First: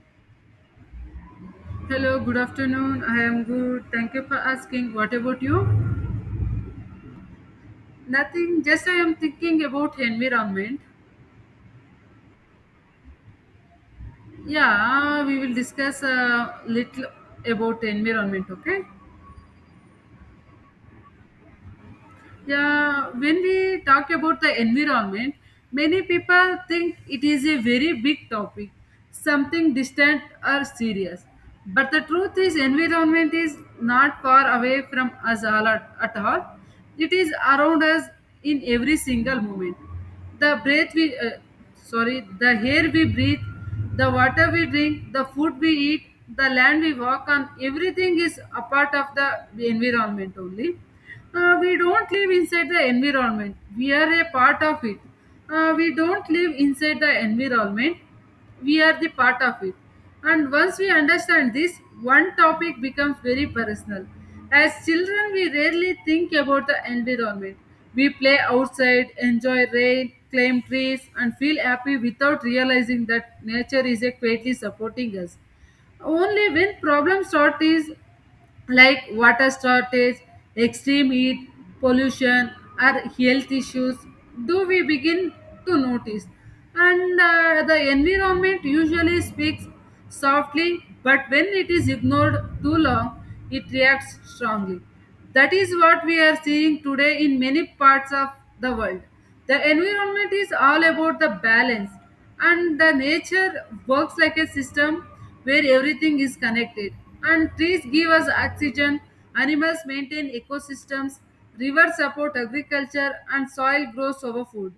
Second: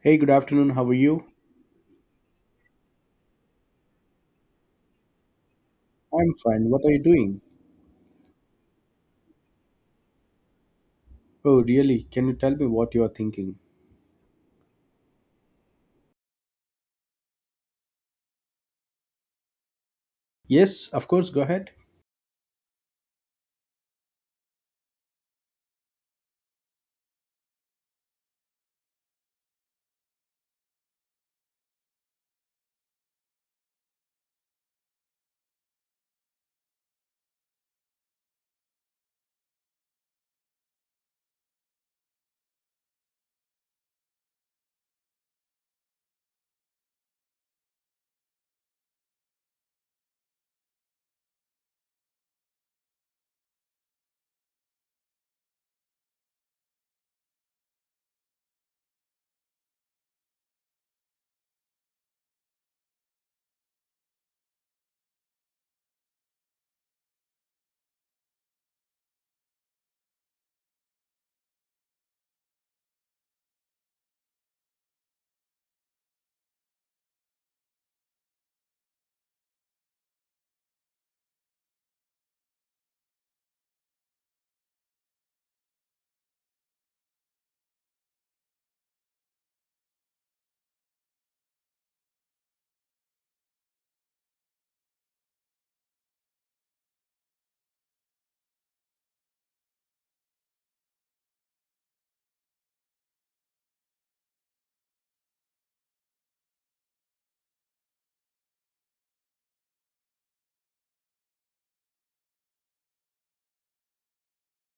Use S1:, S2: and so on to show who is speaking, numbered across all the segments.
S1: Hey, good afternoon. How are you?
S2: Hello, good afternoon. I am good. Thank you for asking. What about you?
S1: I'm fine. What are you doing?
S2: Nothing, just I am thinking about environment.
S1: Oh, really? Can you tell me what you are thinking?
S2: Yeah, we will discuss a little about environment, okay?
S1: Yes, of course. Go ahead.
S2: Yeah, when we talk about the environment, many people think it is a very big topic, something distant or serious. But the truth is, environment is not far away from us at all. It is around us in every single moment. The breath we, uh, the air we breathe, the water we drink, the food we eat, the land we walk on, everything is a part of the environment only we don't live inside the environment. We are a part of it. We don't live inside the environment. We are the part of it. And once we understand this, one topic becomes very personal. As children, we rarely think about the environment. We play outside, enjoy rain, climb trees, and feel happy without realizing that nature is a quietly supporting us. Only when problems start is like water shortage, extreme heat, pollution, or health issues, do we begin to notice? And the environment usually speaks softly, but when it is ignored too long, it reacts strongly. That is what we are seeing today in many parts of the world. The environment is all about the balance, and the nature works like a system where everything is connected. And trees give us oxygen, animals maintain ecosystems, rivers support agriculture, and soil grows over food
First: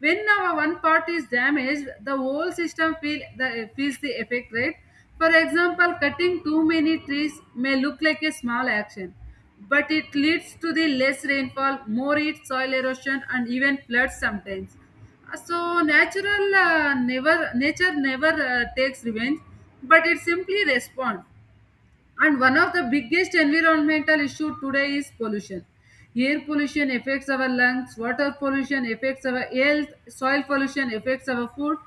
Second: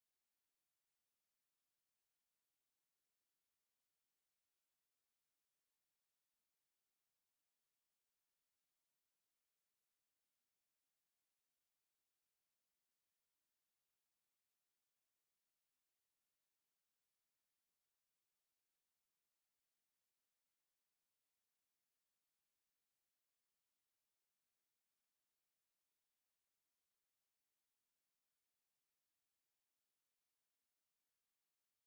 S2: when our one part is damaged, the whole system feels the effect, right? For example, cutting too many trees may look like a small action, but it leads to the less rainfall, more heat, soil erosion, and even floods sometimes. So natural never nature never takes revenge, but it simply responds. And one of the biggest environmental issue today is pollution. Air pollution affects our lungs, water pollution affects our health, soil pollution affects our food.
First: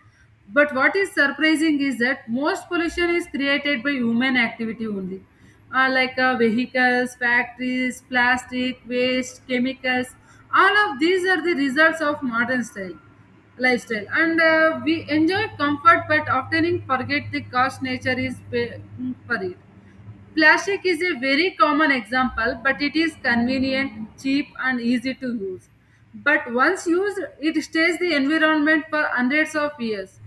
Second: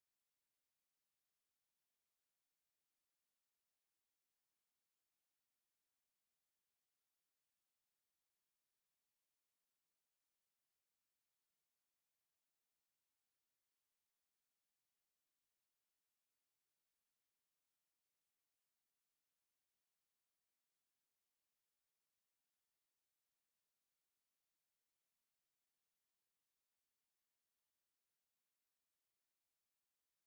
S2: But what is surprising is that most pollution is created by human activity only. Like vehicles, factories, plastic, waste, chemicals. All of these are the results of modern style lifestyle, and we enjoy comfort, but often forget the cost nature is pay for it. Plastic is a very common example, but it is convenient, cheap, and easy to use. But once used, it stays the environment for hundreds of years.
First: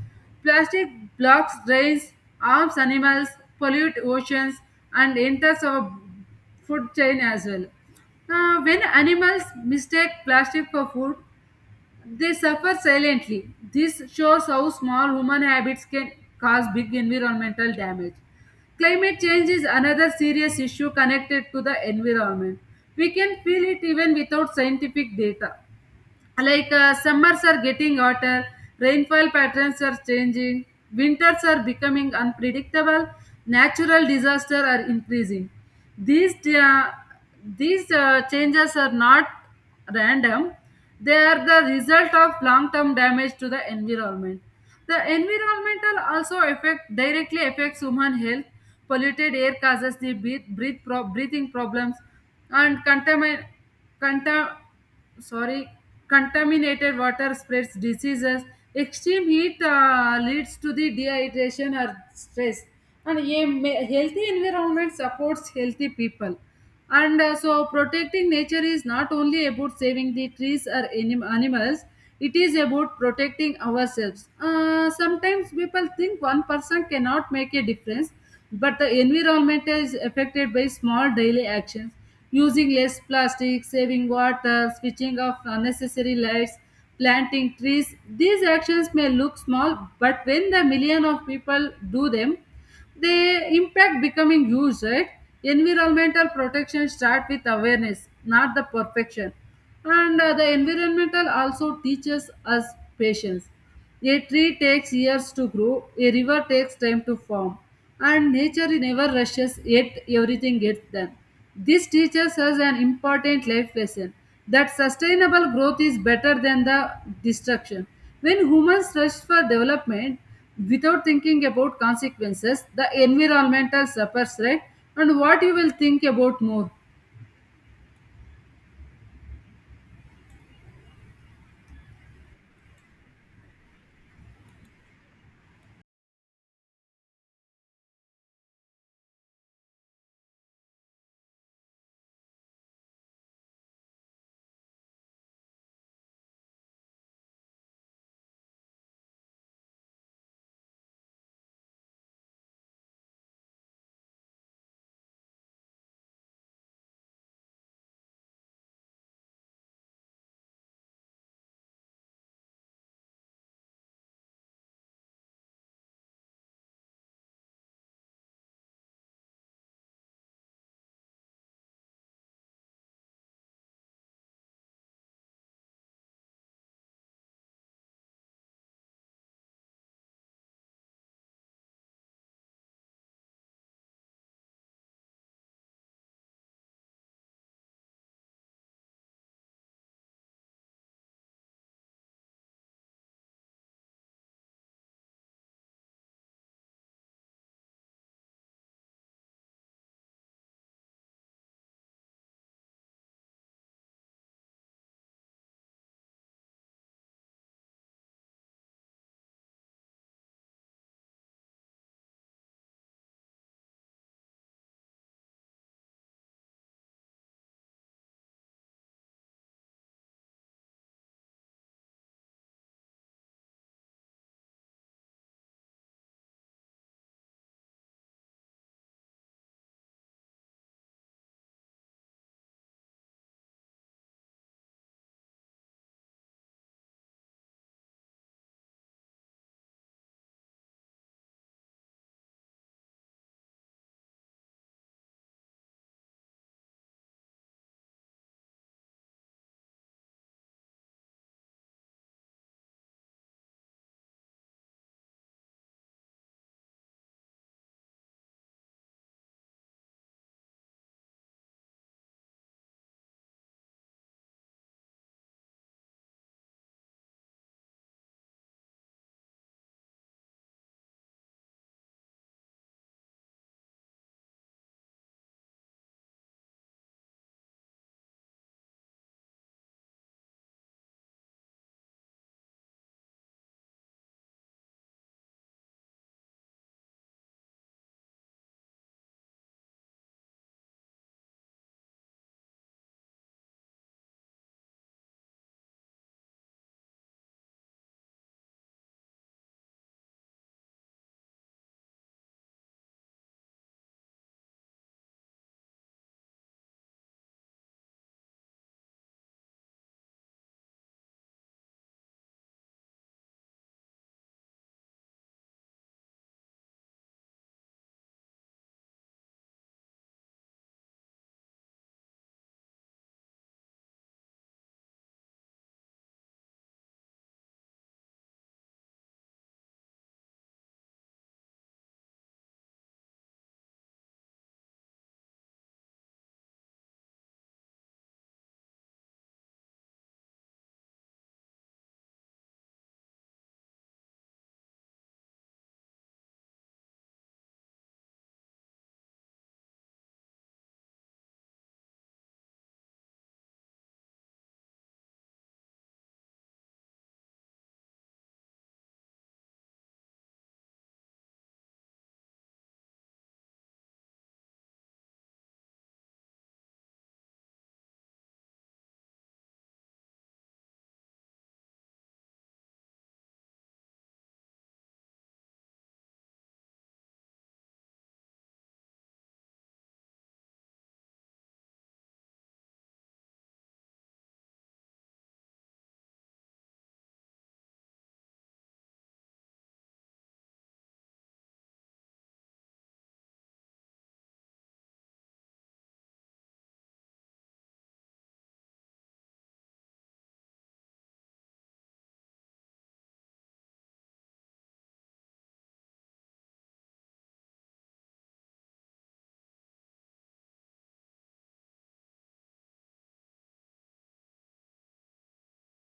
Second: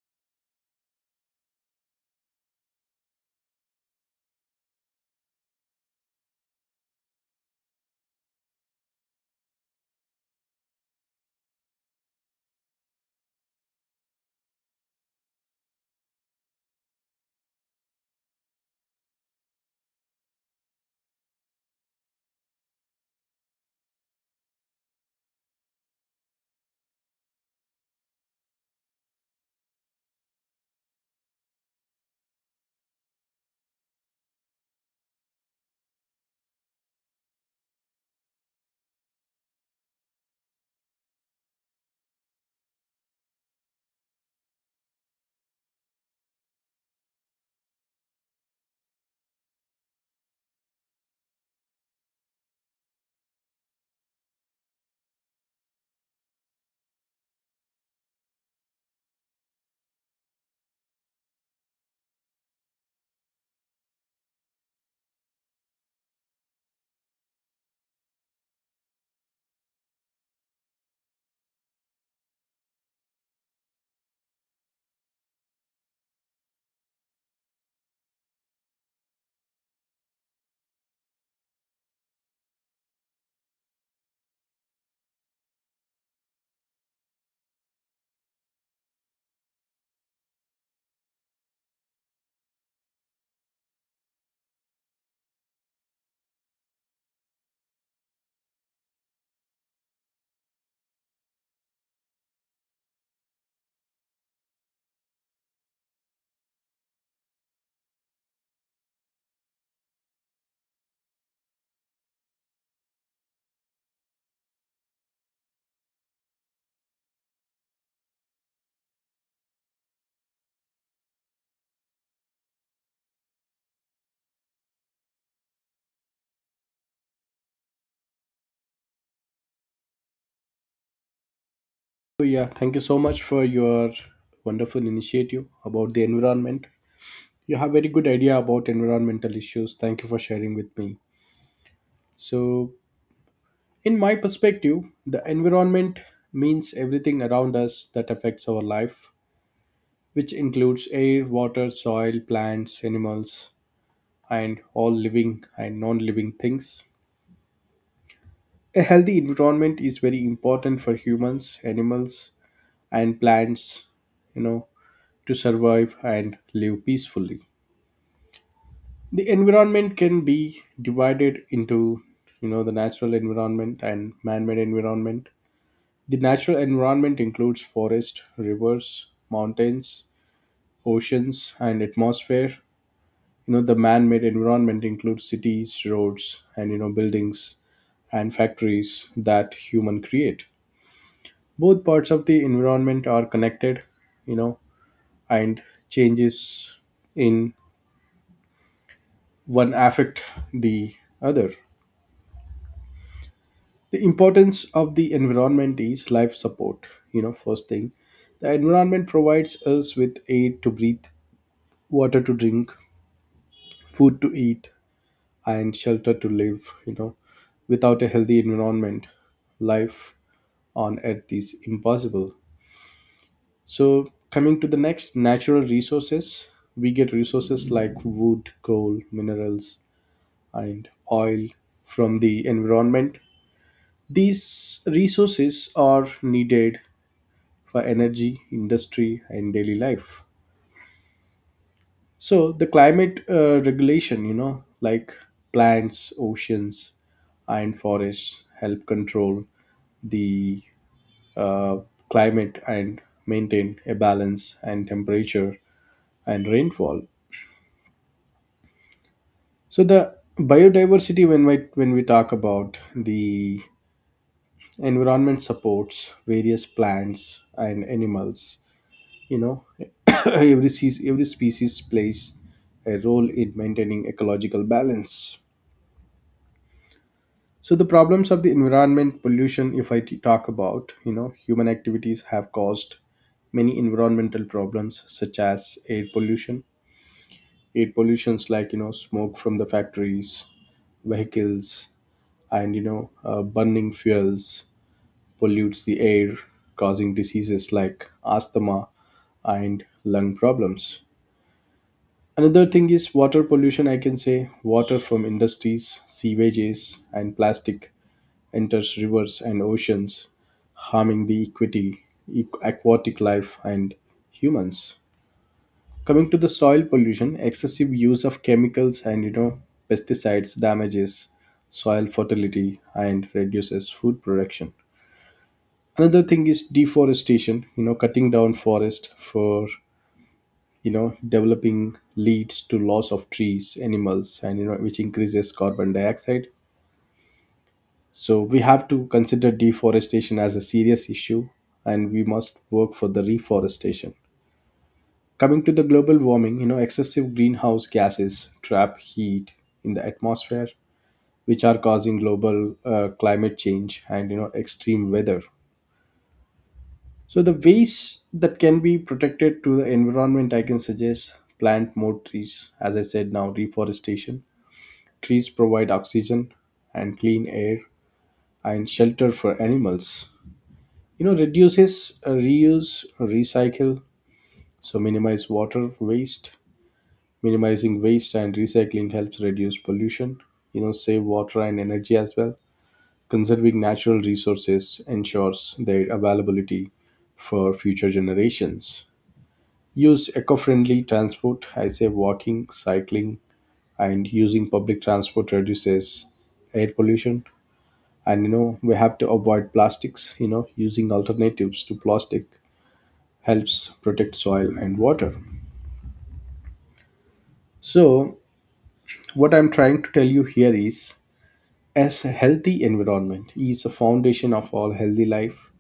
S2: Plastic blocks drains, harms animals, pollute oceans, and enters our food chain as well. When animals mistake plastic for food, they suffer silently. This shows how small human habits can cause big environmental damage. Climate change is another serious issue connected to the environment. We can feel it even without scientific data, like summers are getting hotter, rainfall patterns are changing, winters are becoming unpredictable, natural disasters are increasing. These uh, these uh, changes are not random. They are the result of long term damage to the environment. The environmental also affect directly affects human health. Polluted air causes the breath, breath pro- breathing problems, and contamin- contam- sorry contaminated water spreads diseases. Extreme heat leads to the dehydration or stress, and a healthy environment supports healthy people. And uh, so protecting nature is not only about saving the trees or animals, it is about protecting ourselves. Uh, sometimes people think one person cannot make a difference, but the environment is affected by small daily actions: using less plastic, saving water, switching off unnecessary lights, planting trees. These actions may look small, but when the million of people do them, the impact becoming huge, right? Environmental protection start with awareness, not the perfection. And the environmental also teaches us patience. A tree takes years to grow, a river takes time to form, and nature never rushes, yet everything gets done. This teaches us an important life lesson that sustainable growth is better than the destruction. When humans rush for development without thinking about consequences, the environmental suffers, right? And what you will think about more?
S1: Oh, yeah. Thank you so much for your wonderful initiative about the environment. You have very good idea about environmental issues. Thank you for sharing with me. So, in my perspective, the environment means everything around us that affects our life, which includes air, water, soil, plants, animals, and all living and non-living things. A healthy environment is very important for humans, animals, and plants, you know, to survive and live peacefully. The environment can be divided into, you know, the natural environment and man-made environment. The natural environment includes forest, rivers, mountains, oceans, and atmosphere. You know, the man-made environment includes cities, roads, and you know, buildings and factories that human create. Both parts of the environment are connected, you know, and changes in one affect the other. The importance of the environment is life support. You know, first thing, the environment provides us with air to breathe, water to drink, food to eat, and shelter to live. You know, without a healthy environment, life on earth is impossible. So, coming to the next natural resources, we get resources like wood, coal, minerals, and oil from the environment. These resources are needed for energy, industry, and daily life. So the climate regulation, you know, like plants, oceans, and forests help control the uh, climate and maintain a balance and temperature and rainfall. So the biodiversity, when we talk about the environment, supports various plants and animals. You know, every species plays a role in maintaining ecological balance. So the problems of the environment pollution, if I talk about, you know, human activities have caused many environmental problems such as air pollution. Air pollutions like, you know, smoke from the factories, vehicles, and you know burning fuels pollutes the air, causing diseases like asthma and lung problems. Another thing is water pollution. I can say water from industries, sewages, and plastic enters rivers and oceans, harming the aquatic life, and humans. Coming to the soil pollution, excessive use of chemicals and you know pesticides damages soil fertility and reduces food production. Another thing is deforestation, you know, cutting down forest for you know developing leads to loss of trees, animals, and you know, which increases carbon dioxide. So we have to consider deforestation as a serious issue, and we must work for the reforestation. Coming to the global warming, you know, excessive greenhouse gases trap heat in the atmosphere, which are causing global climate change and you know extreme weather. So the ways that can be protected to the environment, I can suggest plant more trees as I said now, reforestation. Trees provide oxygen and clean air and shelter for animals. You know, reduces, reuse, recycle, so minimize water waste. Minimizing waste and recycling helps reduce pollution. You know, save water and energy as well. Conserving natural resources ensures their availability for future generations. Use eco-friendly transport, I say walking, cycling, and using public transport reduces air pollution. And you know, we have to avoid plastics. You know, using alternatives to plastic helps protect soil and water. So, what I'm trying to tell you here is, as a healthy environment is a foundation of all healthy life.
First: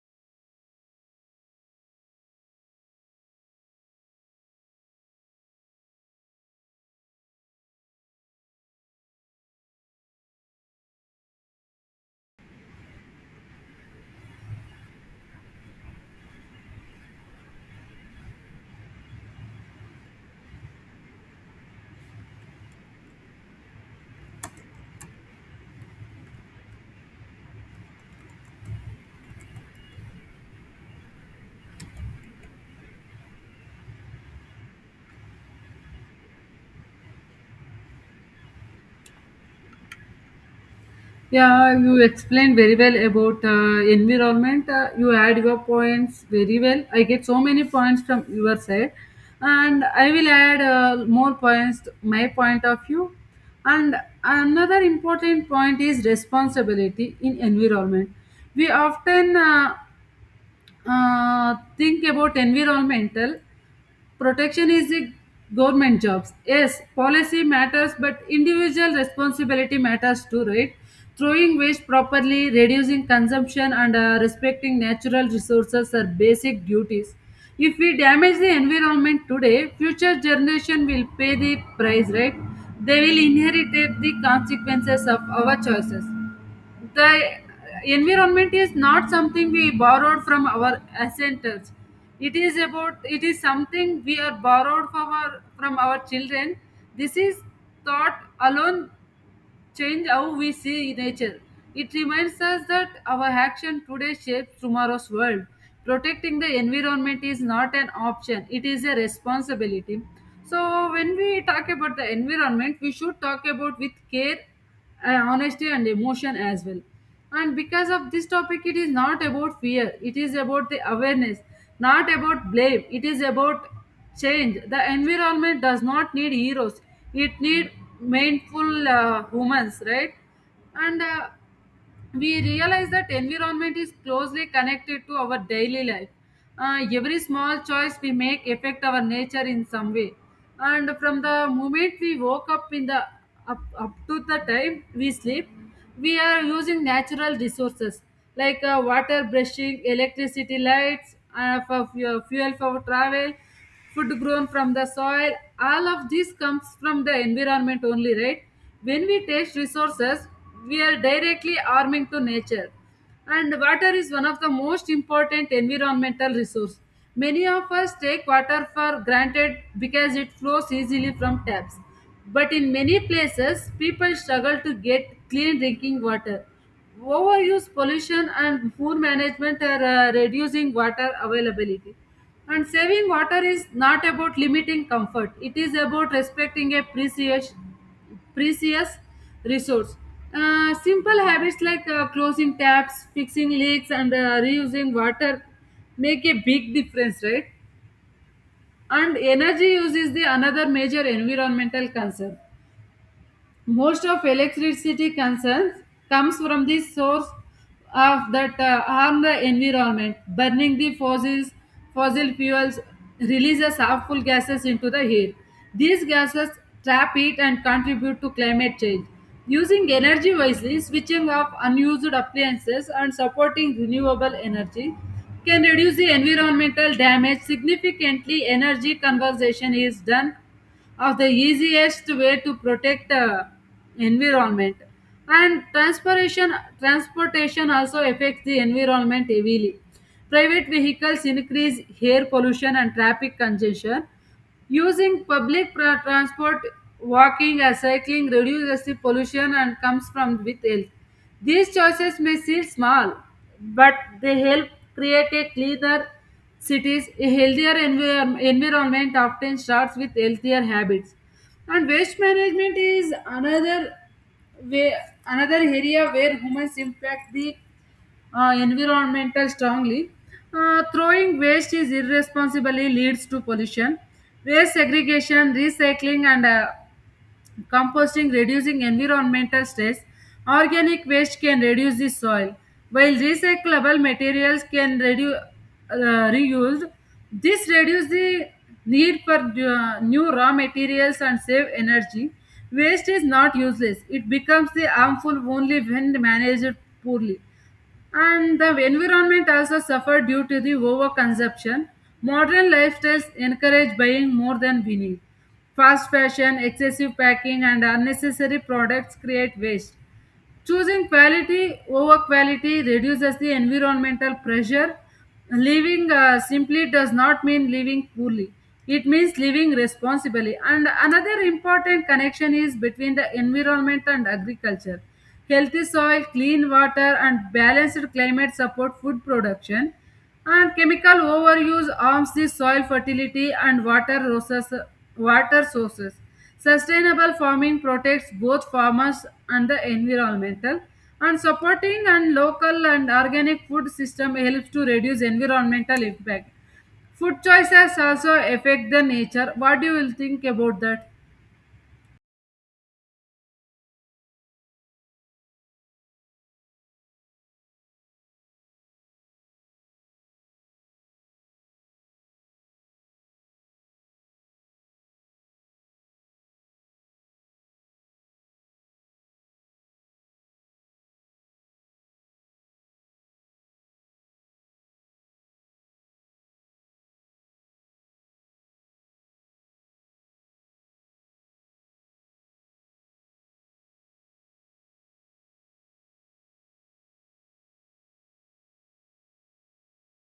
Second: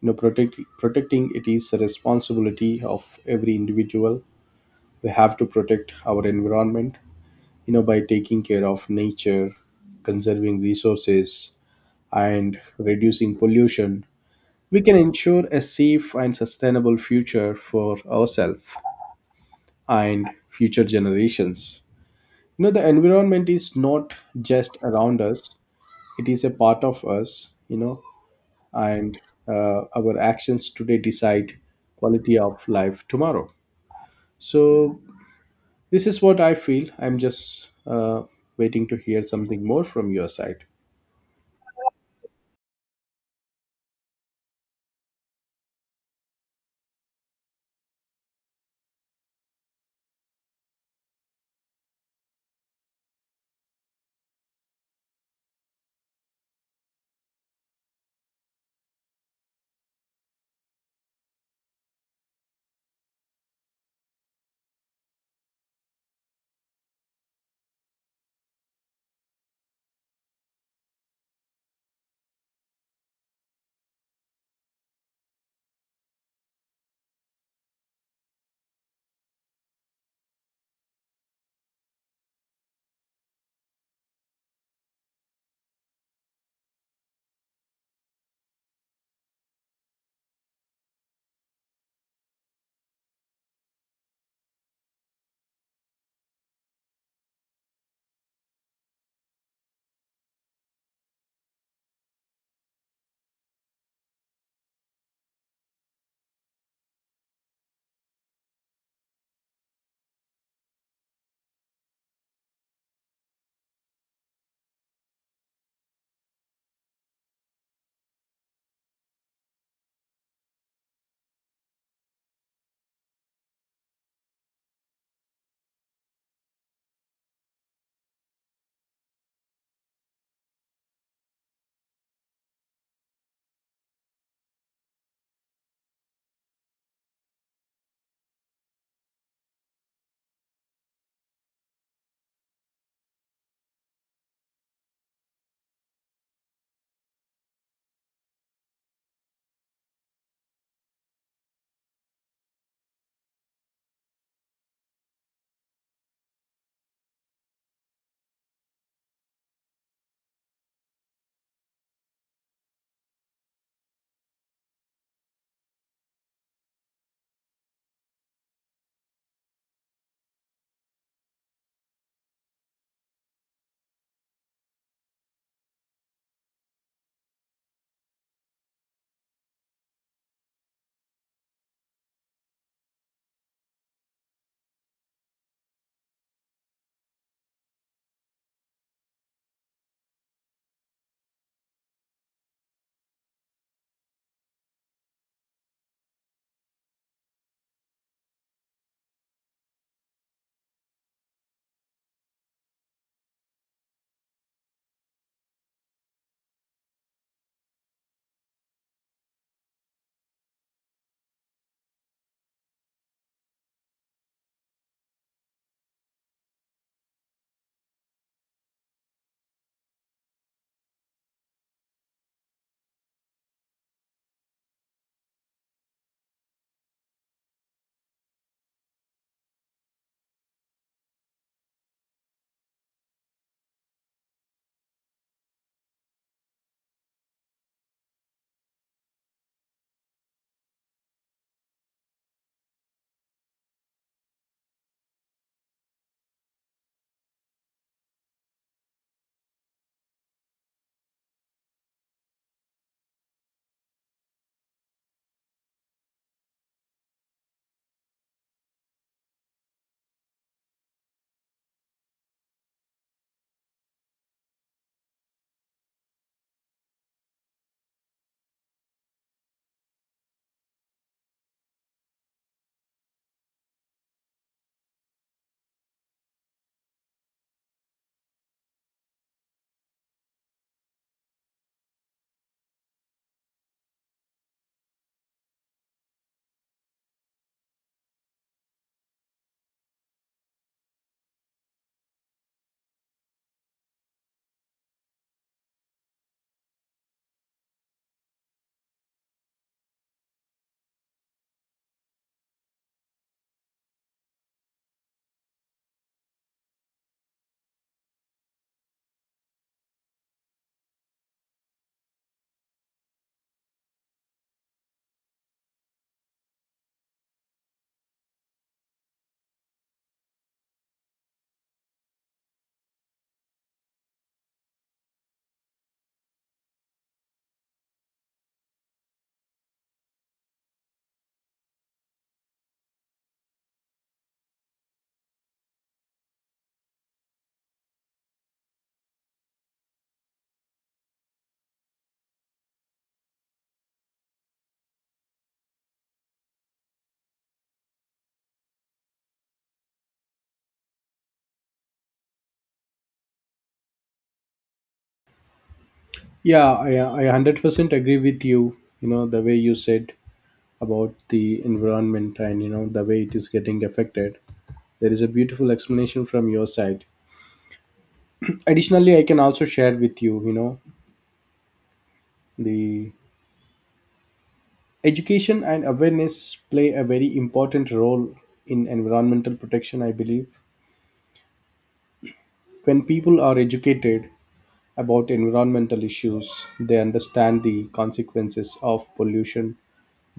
S1: You know, protecting it is a responsibility of every individual. We have to protect our environment, you know, by taking care of nature, conserving resources, and reducing pollution. We can ensure a safe and sustainable future for ourselves and future generations. You know, the environment is not just around us, it is a part of us. You know, and our actions today decide quality of life tomorrow. So this is what I feel. I'm just waiting to hear something more from your side.
S2: Yeah, you explained very well about environment. You add your points very well. I get so many points from your side, and I will add more points to my point of view. And another important point is responsibility in environment. We often think about environmental protection is a government jobs. Yes, policy matters, but individual responsibility matters too, right? Throwing waste properly, reducing consumption, and respecting natural resources are basic duties. If we damage the environment today, future generation will pay the price, right? They will inherit the consequences of our choices. The environment is not something we borrowed from our ancestors, it is about it is something we are borrowed from our children. This is thought alone, change how we see nature. It reminds us that our action today shapes tomorrow's world. Protecting the environment is not an option, it is a responsibility. So when we talk about the environment, we should talk about with care, honesty, and emotion as well. And because of this topic, it is not about fear, it is about the awareness, not about blame, it is about change. The environment does not need heroes, it need mindful humans, right? And we realize that environment is closely connected to our daily life. Every small choice we make affect our nature in some way. And from the moment we woke up in the up to the time we sleep, we are using natural resources like water, brushing, electricity, lights, for fu- fuel for travel, food grown from the soil. All of this comes from the environment only, right? When we taste resources, we are directly harming to nature. And water is one of the most important environmental resource. Many of us take water for granted because it flows easily from taps, but in many places people struggle to get clean drinking water. Overuse, pollution, and poor management are reducing water availability, and saving water is not about limiting comfort, it is about respecting a precious resource. Simple habits like closing taps, fixing leaks, and reusing water make a big difference, right? And energy use is the another major environmental concern. Most of electricity concerns comes from the source of that harm the environment. Burning the fossil fuels releases harmful gases into the air. These gases trap heat and contribute to climate change. Using energy wisely, switching off unused appliances, and supporting renewable energy can reduce the environmental damage significantly. Energy conservation is done of the easiest way to protect environment. And transportation also affects the environment heavily. Private vehicles increase air pollution and traffic congestion. Using public transport, walking, or cycling reduces the pollution and comes from with health. These choices may seem small, but they help create a cleaner cities. A healthier environment often starts with healthier habits. And waste management is way, another area where humans impact the environmental strongly. Throwing waste is irresponsibly leads to pollution. Waste segregation, recycling, and composting reducing environmental stress. Organic waste can reduce the soil, while recyclable materials can reduce reused. This reduce the need for new raw materials and save energy. Waste is not useless; it becomes the harmful only when managed poorly. And the environment also suffered due to the overconsumption. Modern lifestyles encourage buying more than we need. Fast fashion, excessive packing, and unnecessary products create waste. Choosing quality over quality reduces the environmental pressure. Living simply does not mean living poorly. It means living responsibly. And another important connection is between the environment and agriculture. Healthy soil, clean water, and balanced climate support food production. And chemical overuse harms the soil fertility and water resources. Water sources. Sustainable farming protects both farmers and the environmental, and supporting and local and organic food system helps to reduce environmental impact. Food choices also affect the nature. What do you will think about that?
S1: Yeah, I 100% agree with you. You know, the way you said about the environment and you know the way it is getting affected, there is a beautiful explanation from your side. Additionally, I can also share with you, you know, the education and awareness play a very important role in environmental protection, I believe. When people are educated about environmental issues, they understand the consequences of pollution,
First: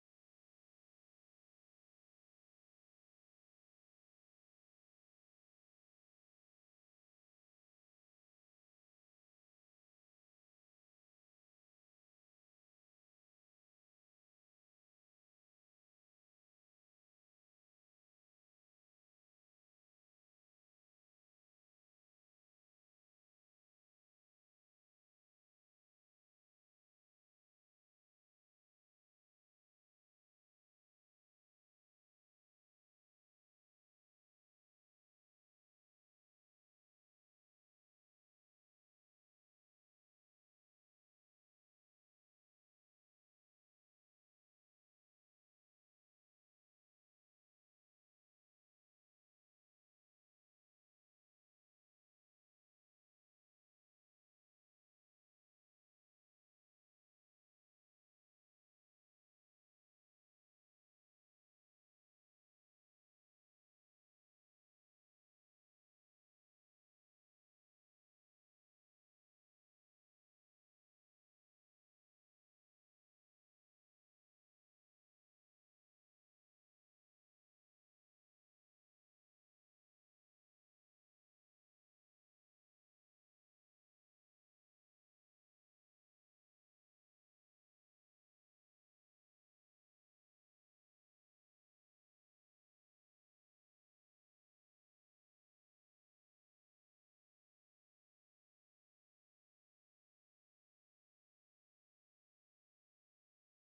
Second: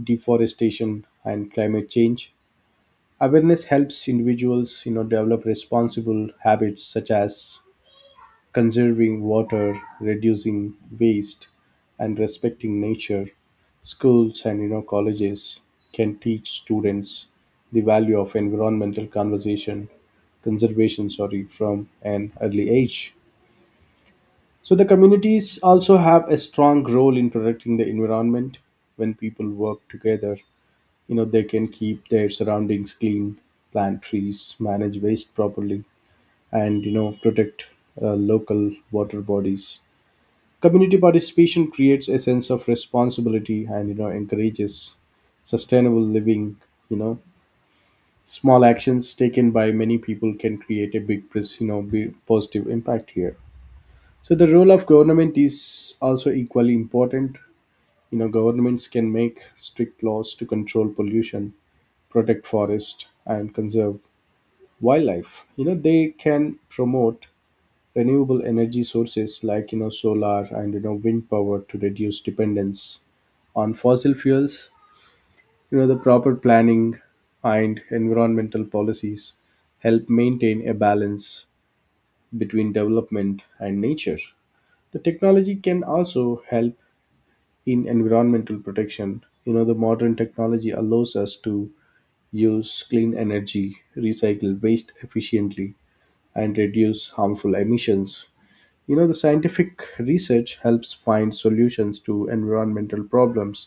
S1: deforestation, and climate change. Awareness helps individuals, you know, develop responsible habits such as conserving water, reducing waste, and respecting nature. Schools and you know colleges can teach students the value of environmental conversation conservation, sorry, from an early age. So the communities also have a strong role in protecting the environment when people work together. You know, they can keep their surroundings clean, plant trees, manage waste properly, and you know, protect local water bodies. Community participation creates a sense of responsibility and you know encourages sustainable living. You know, small actions taken by many people can create a you know, big positive impact here. So the role of government is also equally important. You know, governments can make strict laws to control pollution, protect forest, and conserve wildlife. You know, they can promote renewable energy sources like you know solar and you know wind power to reduce dependence on fossil fuels. You know, the proper planning and environmental policies help maintain a balance between development and nature. The technology can also help in environmental protection. You know, the modern technology allows us to use clean energy, recycle waste efficiently, and reduce harmful emissions. You know, the scientific research helps find solutions to environmental problems,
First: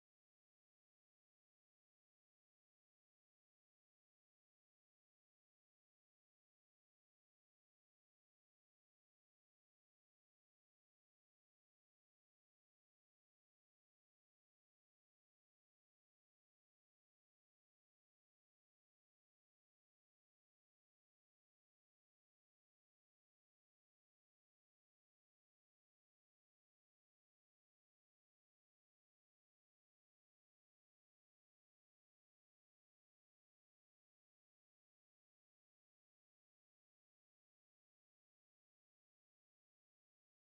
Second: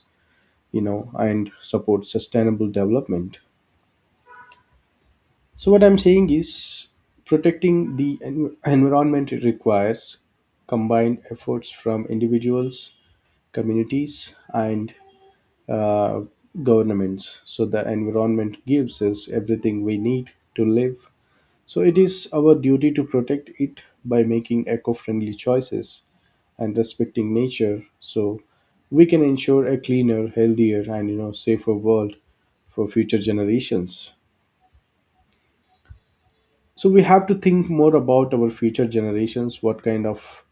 S1: you know, and support sustainable development. So, what I'm saying is protecting the environment requires combined efforts from individuals, communities, and uh, governments. So, the environment gives us everything we need to live, so it is our duty to protect it by making eco friendly choices and respecting nature, so we can ensure a cleaner, healthier, and you know, safer world for future generations. So we have to think more about our future generations, what kind of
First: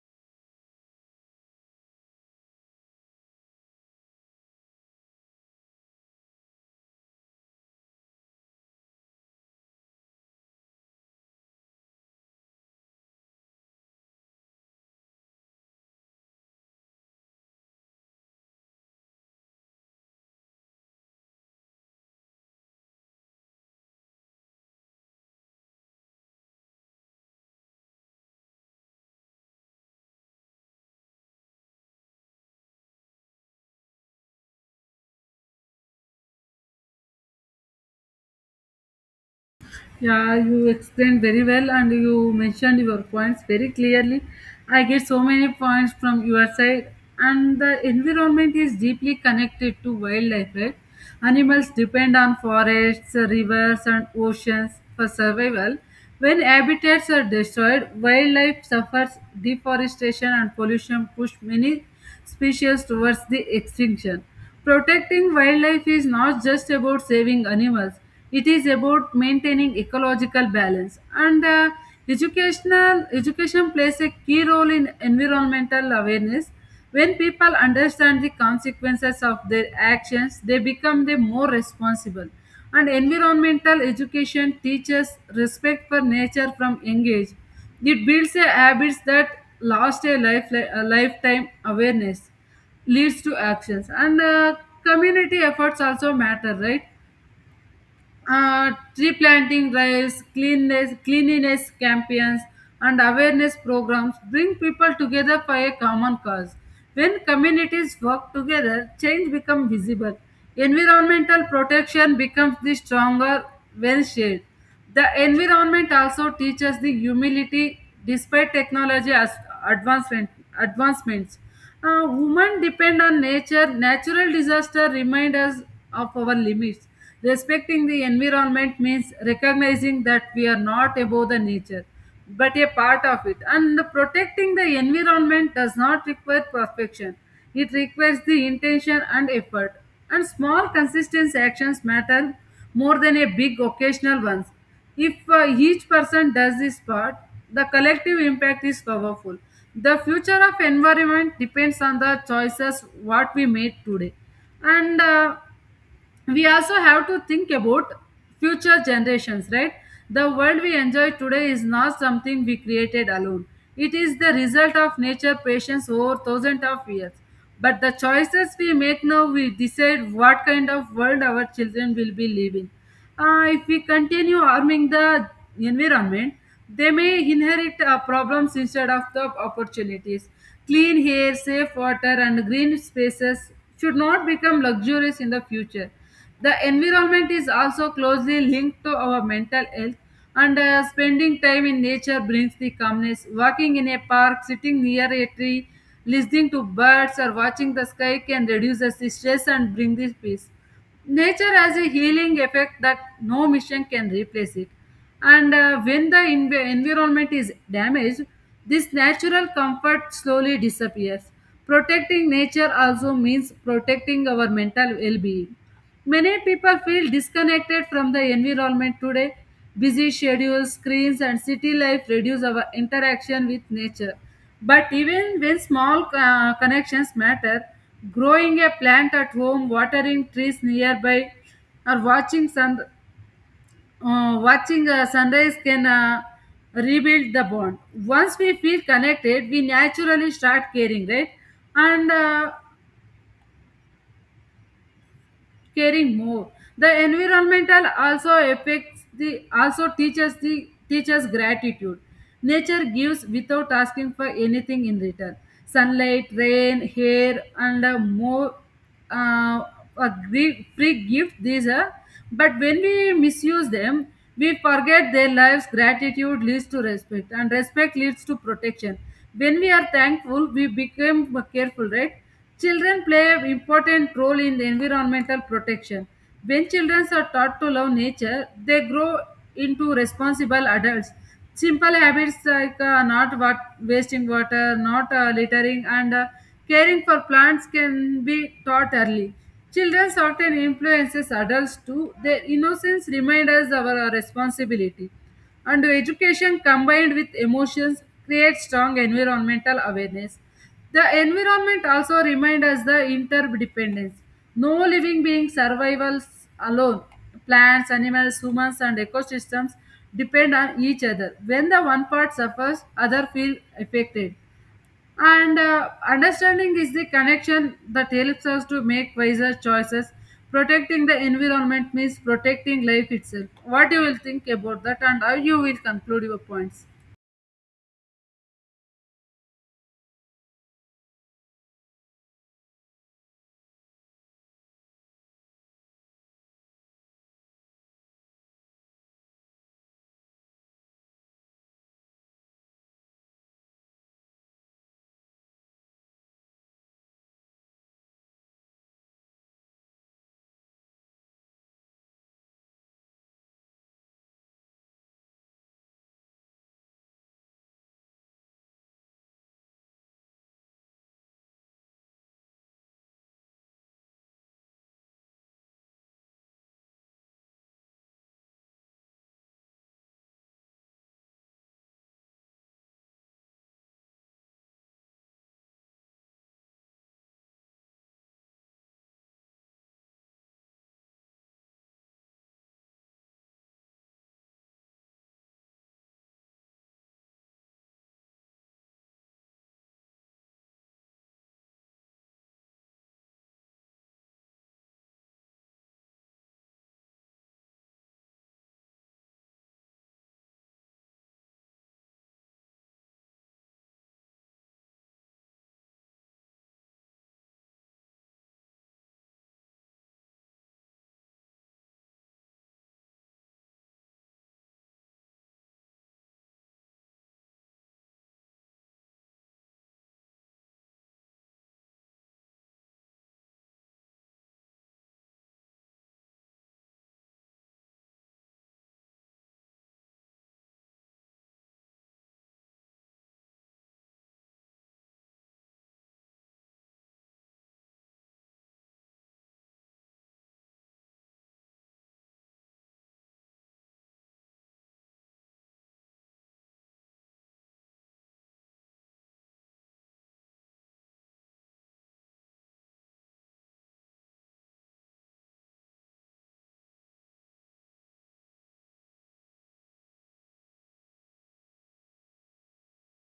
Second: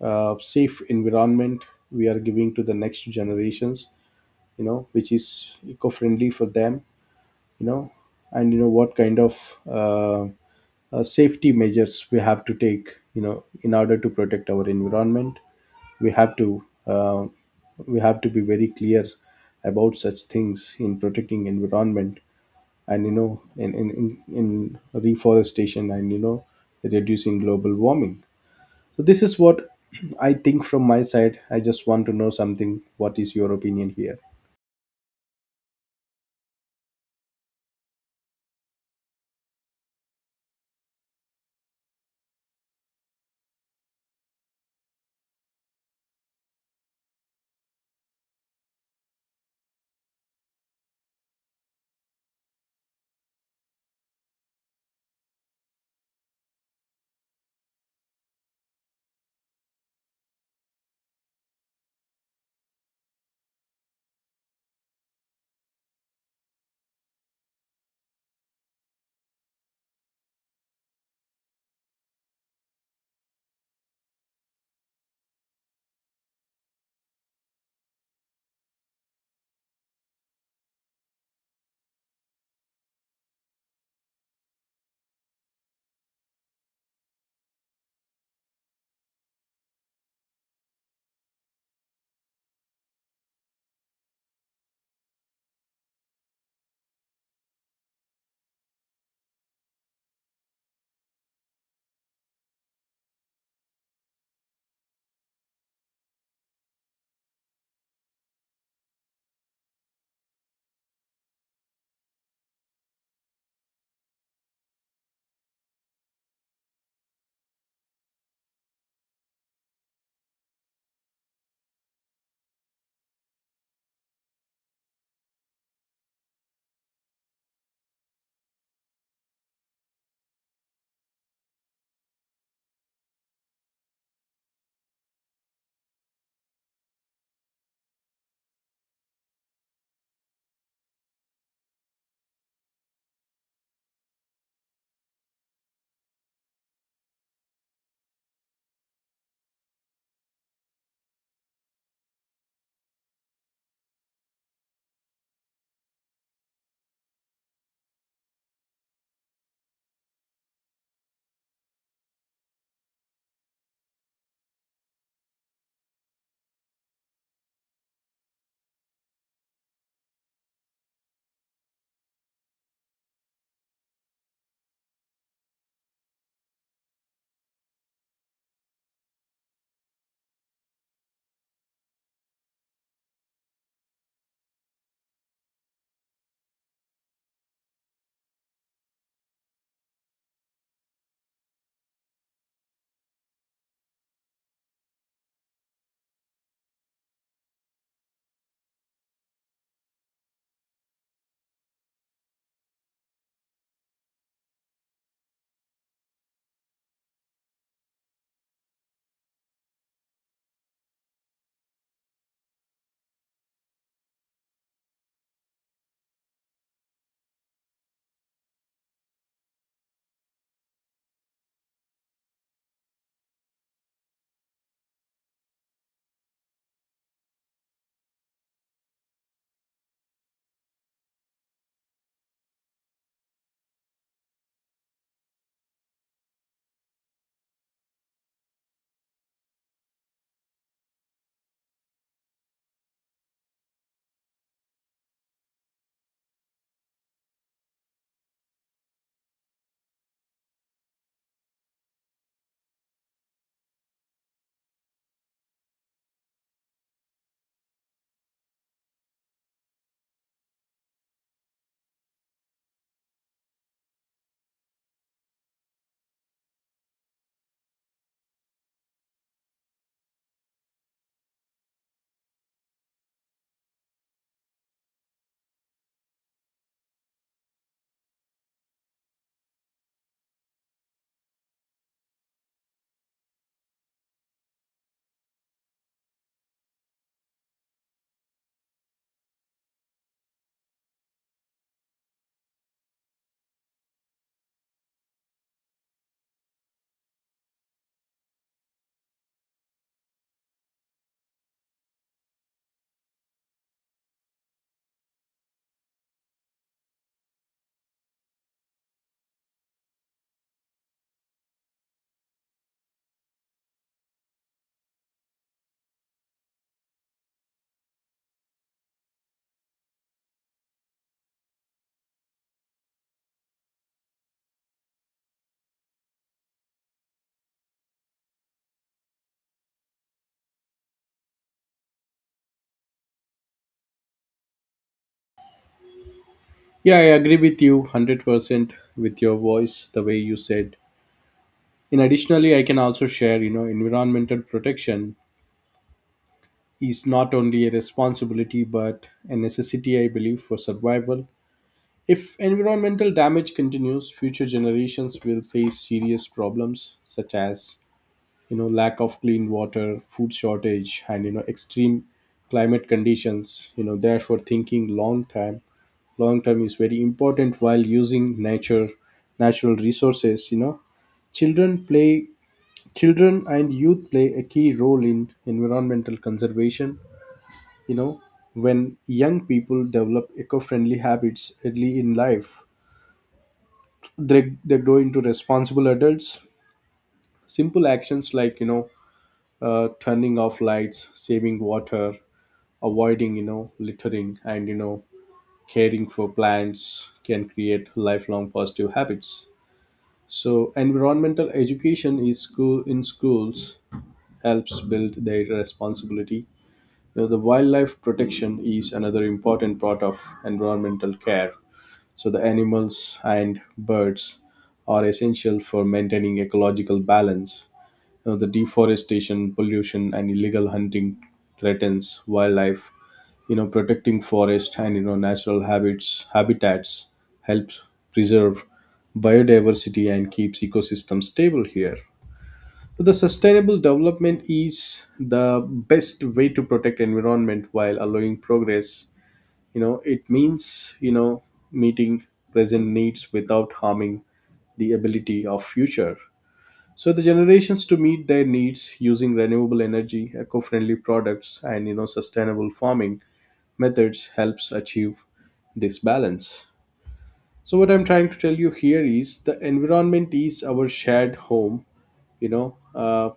S1: safe environment we are giving to the next generations, you know, which is eco friendly for them, you know, and you know what kind of safety measures we have to take, you know, in order to protect our environment. We have to we have to be very clear about such things in protecting environment and you know in reforestation and you know reducing global warming. So this is what I think from my side. I just want to know something. What is your opinion here?
S2: Yeah, you explained very well and you mentioned your points very clearly. I get so many points from your side, and the environment is deeply connected to wildlife, right? Animals depend on forests, rivers, and oceans for survival. When habitats are destroyed, wildlife suffers. Deforestation and pollution push many species towards the extinction. Protecting wildlife is not just about saving animals, it is about maintaining ecological balance. And educational education plays a key role in environmental awareness. When people understand the consequences of their actions, they become the more responsible. And environmental education teaches respect for nature from young age. It builds a habits that last a lifetime. Awareness leads to actions, and community efforts also matter, right? Tree planting drives, cleanliness campaigns, and awareness programs bring people together for a common cause. When communities work together, change becomes visible. Environmental protection becomes the stronger when shared. The environment also teaches the humility. Despite technology advancement, advancements, uh, women depend on nature. Natural disaster remind us of our limits. Respecting the environment means recognizing that we are not above the nature, but a part of it. And protecting the environment does not require perfection. It requires the intention and effort. And small consistent actions matter more than a big occasional ones. If each person does his part, the collective impact is powerful. The future of environment depends on the choices what we made today. And we also have to think about future generations, right? The world we enjoy today is not something we created alone, it is the result of nature patience over thousands of years. But the choices we make now, we decide what kind of world our children will be living. Uh, if we continue harming the environment, they may inherit problems instead of the opportunities. Clean air, safe water, and green spaces should not become luxuries in the future. The environment is also closely linked to our mental health, and spending time in nature brings the calmness. Walking in a park, sitting near a tree, listening to birds, or watching the sky can reduce the stress and bring the peace. Nature has a healing effect that no mission can replace it. And when the environment is damaged, this natural comfort slowly disappears. Protecting nature also means protecting our mental well-being. Many people feel disconnected from the environment today. Busy schedules, screens, and city life reduce our interaction with nature. But even when small connections matter, growing a plant at home, watering trees nearby, or watching sun watching sunrise can rebuild the bond. Once we feel connected, we naturally start caring, right? And caring more. The environmental also affects the also teaches the teaches gratitude. Nature gives without asking for anything in return. Sunlight, rain, air, and uh, a free gift these are. But when we misuse them, we forget their lives. Gratitude leads to respect, and respect leads to protection. When we are thankful, we become careful, right? Children play an important role in the environmental protection. When children are taught to love nature, they grow into responsible adults. Simple habits like not wa- wasting water, not littering, and caring for plants can be taught early. Children often influences adults too. Their innocence reminds us of our responsibility. And education combined with emotions creates strong environmental awareness. The environment also reminds us the interdependence. No living being survives alone. Plants, animals, humans, and ecosystems depend on each other. When the one part suffers, other feel affected. And Understanding is the connection that helps us to make wiser choices. Protecting the environment means protecting life itself. What you will think about that, and how you will conclude your points?
S1: Yeah, I agree with you 100%. With your voice, the way you said, in additionally I can also share, you know, environmental protection is not only a responsibility but a necessity, I believe, for survival. If environmental damage continues, future generations will face serious problems such as, you know, lack of clean water, food shortage, and you know extreme climate conditions. You know, therefore thinking long term is very important while using nature natural resources. You know, children play children and youth play a key role in environmental conservation. You know, when young people develop eco friendly habits early in life, they grow into responsible adults. Simple actions like, you know, turning off lights, saving water, avoiding, you know, littering, and, you know, caring for plants can create lifelong positive habits. So, environmental education is school in schools helps build their responsibility. Now, the wildlife protection is another important part of environmental care. So, the animals and birds are essential for maintaining ecological balance. Now, the deforestation, pollution, and illegal hunting threatens wildlife. You know, protecting forest and you know natural habits habitats helps preserve biodiversity and keeps ecosystems stable here. So the sustainable development is the best way to protect environment while allowing progress. You know, it means, you know, meeting present needs without harming the ability of future, so the generations to meet their needs, using renewable energy, eco-friendly products, and you know sustainable farming methods helps achieve this balance. So what I'm trying to tell you here is the environment is our shared home. You know,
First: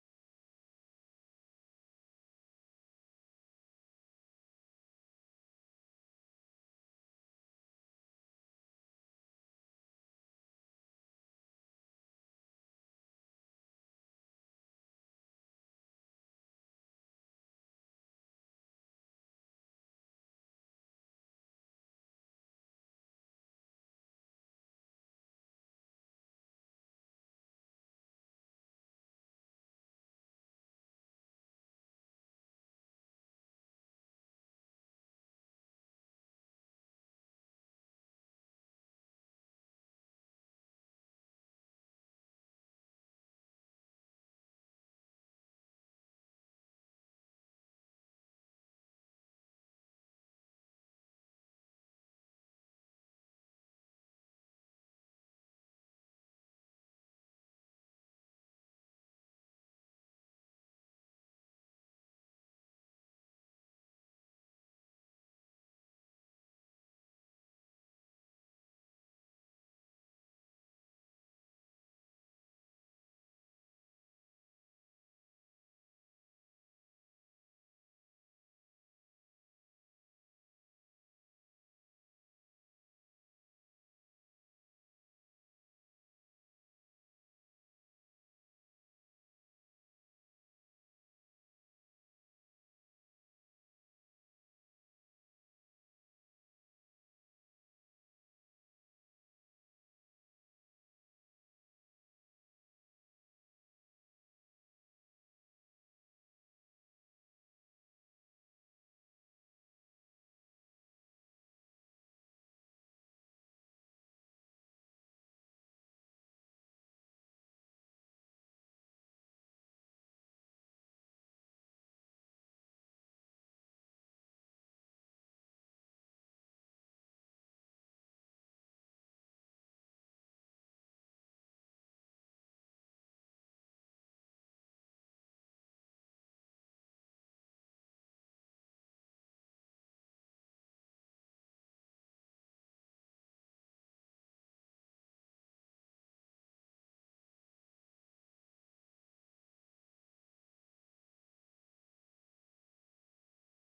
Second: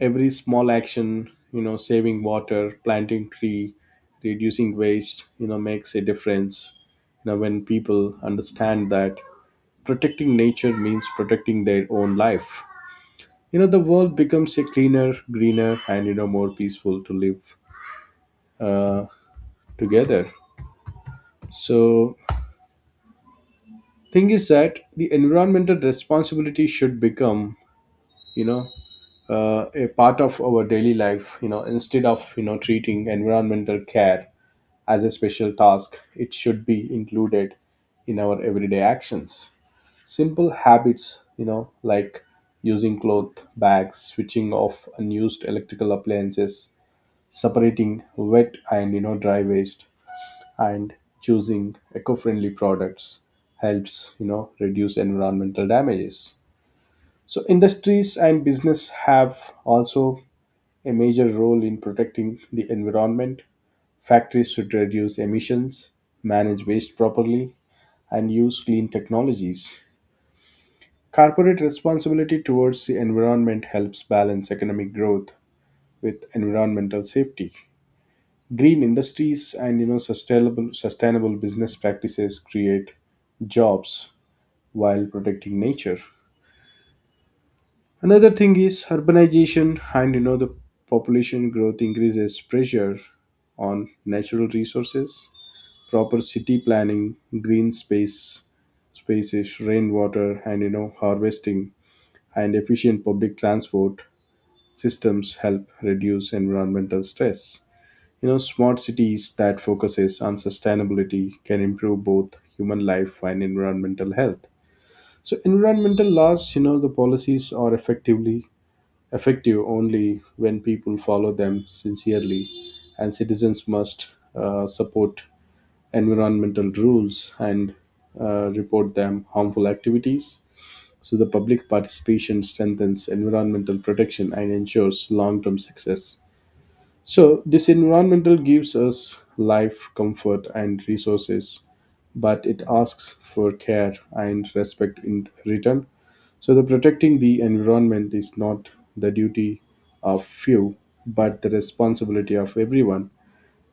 S1: every small action, you know, saving water, planting tree, reducing waste, you know, makes a difference. You know, when people understand that protecting nature means protecting their own life, you know, the world becomes a cleaner, greener, and you know more peaceful to live uh, together. So, thing is that the environmental responsibility should become, you know, a part of our daily life. You know, instead of you know treating environmental care as a special task, it should be included in our everyday actions. Simple habits, you know, like using cloth bags, switching off unused electrical appliances, separating wet and you know dry waste, and choosing eco-friendly products helps you know reduce environmental damages. So industries and business have also a major role in protecting the environment. Factories should reduce emissions, manage waste properly, and use clean technologies. Corporate responsibility towards the environment helps balance economic growth with environmental safety. Green industries and you know sustainable business practices create jobs while protecting nature. Another thing is urbanization and you know the population growth increases pressure on natural resources. Proper city planning, green space spaces, rainwater and you know harvesting, and efficient public transport systems help reduce environmental stress. You know, smart cities that focuses on sustainability can improve both human life and environmental health. So environmental laws, you know, the policies are effective only when people follow them sincerely, and citizens must support environmental rules and report them harmful activities. So the public participation strengthens environmental protection and ensures long-term success. So, this environmental gives us life, comfort, and resources, but it asks for care and respect in return. So, the protecting the environment is not the duty of few, but the responsibility of everyone.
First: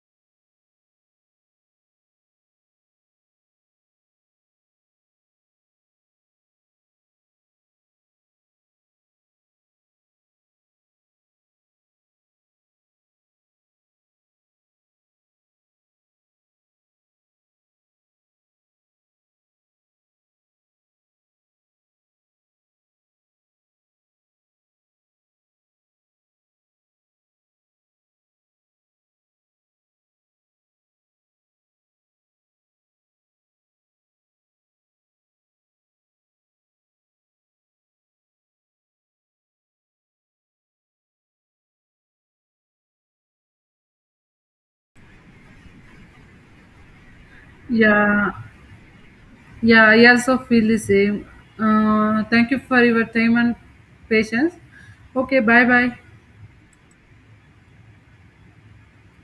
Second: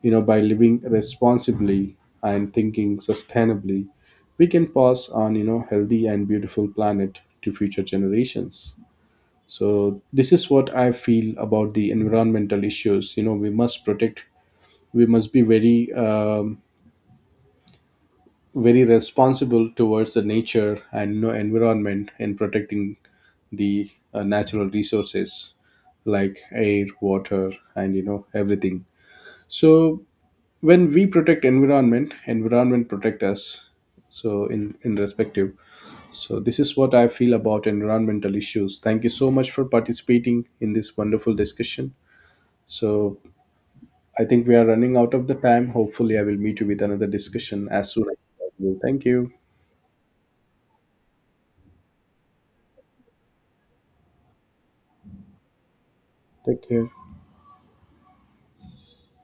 S1: You know, by living responsibly and thinking sustainably, we can pass on, you know, healthy and beautiful planet to future generations. So this is what I feel about the environmental issues. You know, we must protect, we must be very very responsible towards the nature and you know environment in protecting the natural resources like air, water, and you know everything. So when we protect environment, environment protect us. So in respective, so this is what I feel about environmental issues. Thank you so much for participating in this wonderful discussion. So I think we are running out of the time. Hopefully, I will meet you with another discussion as soon as
S2: Yeah,
S1: possible. Thank you.
S2: Yeah, I also feel the same. Thank you for your time and patience. Okay, bye bye.
S1: Take care.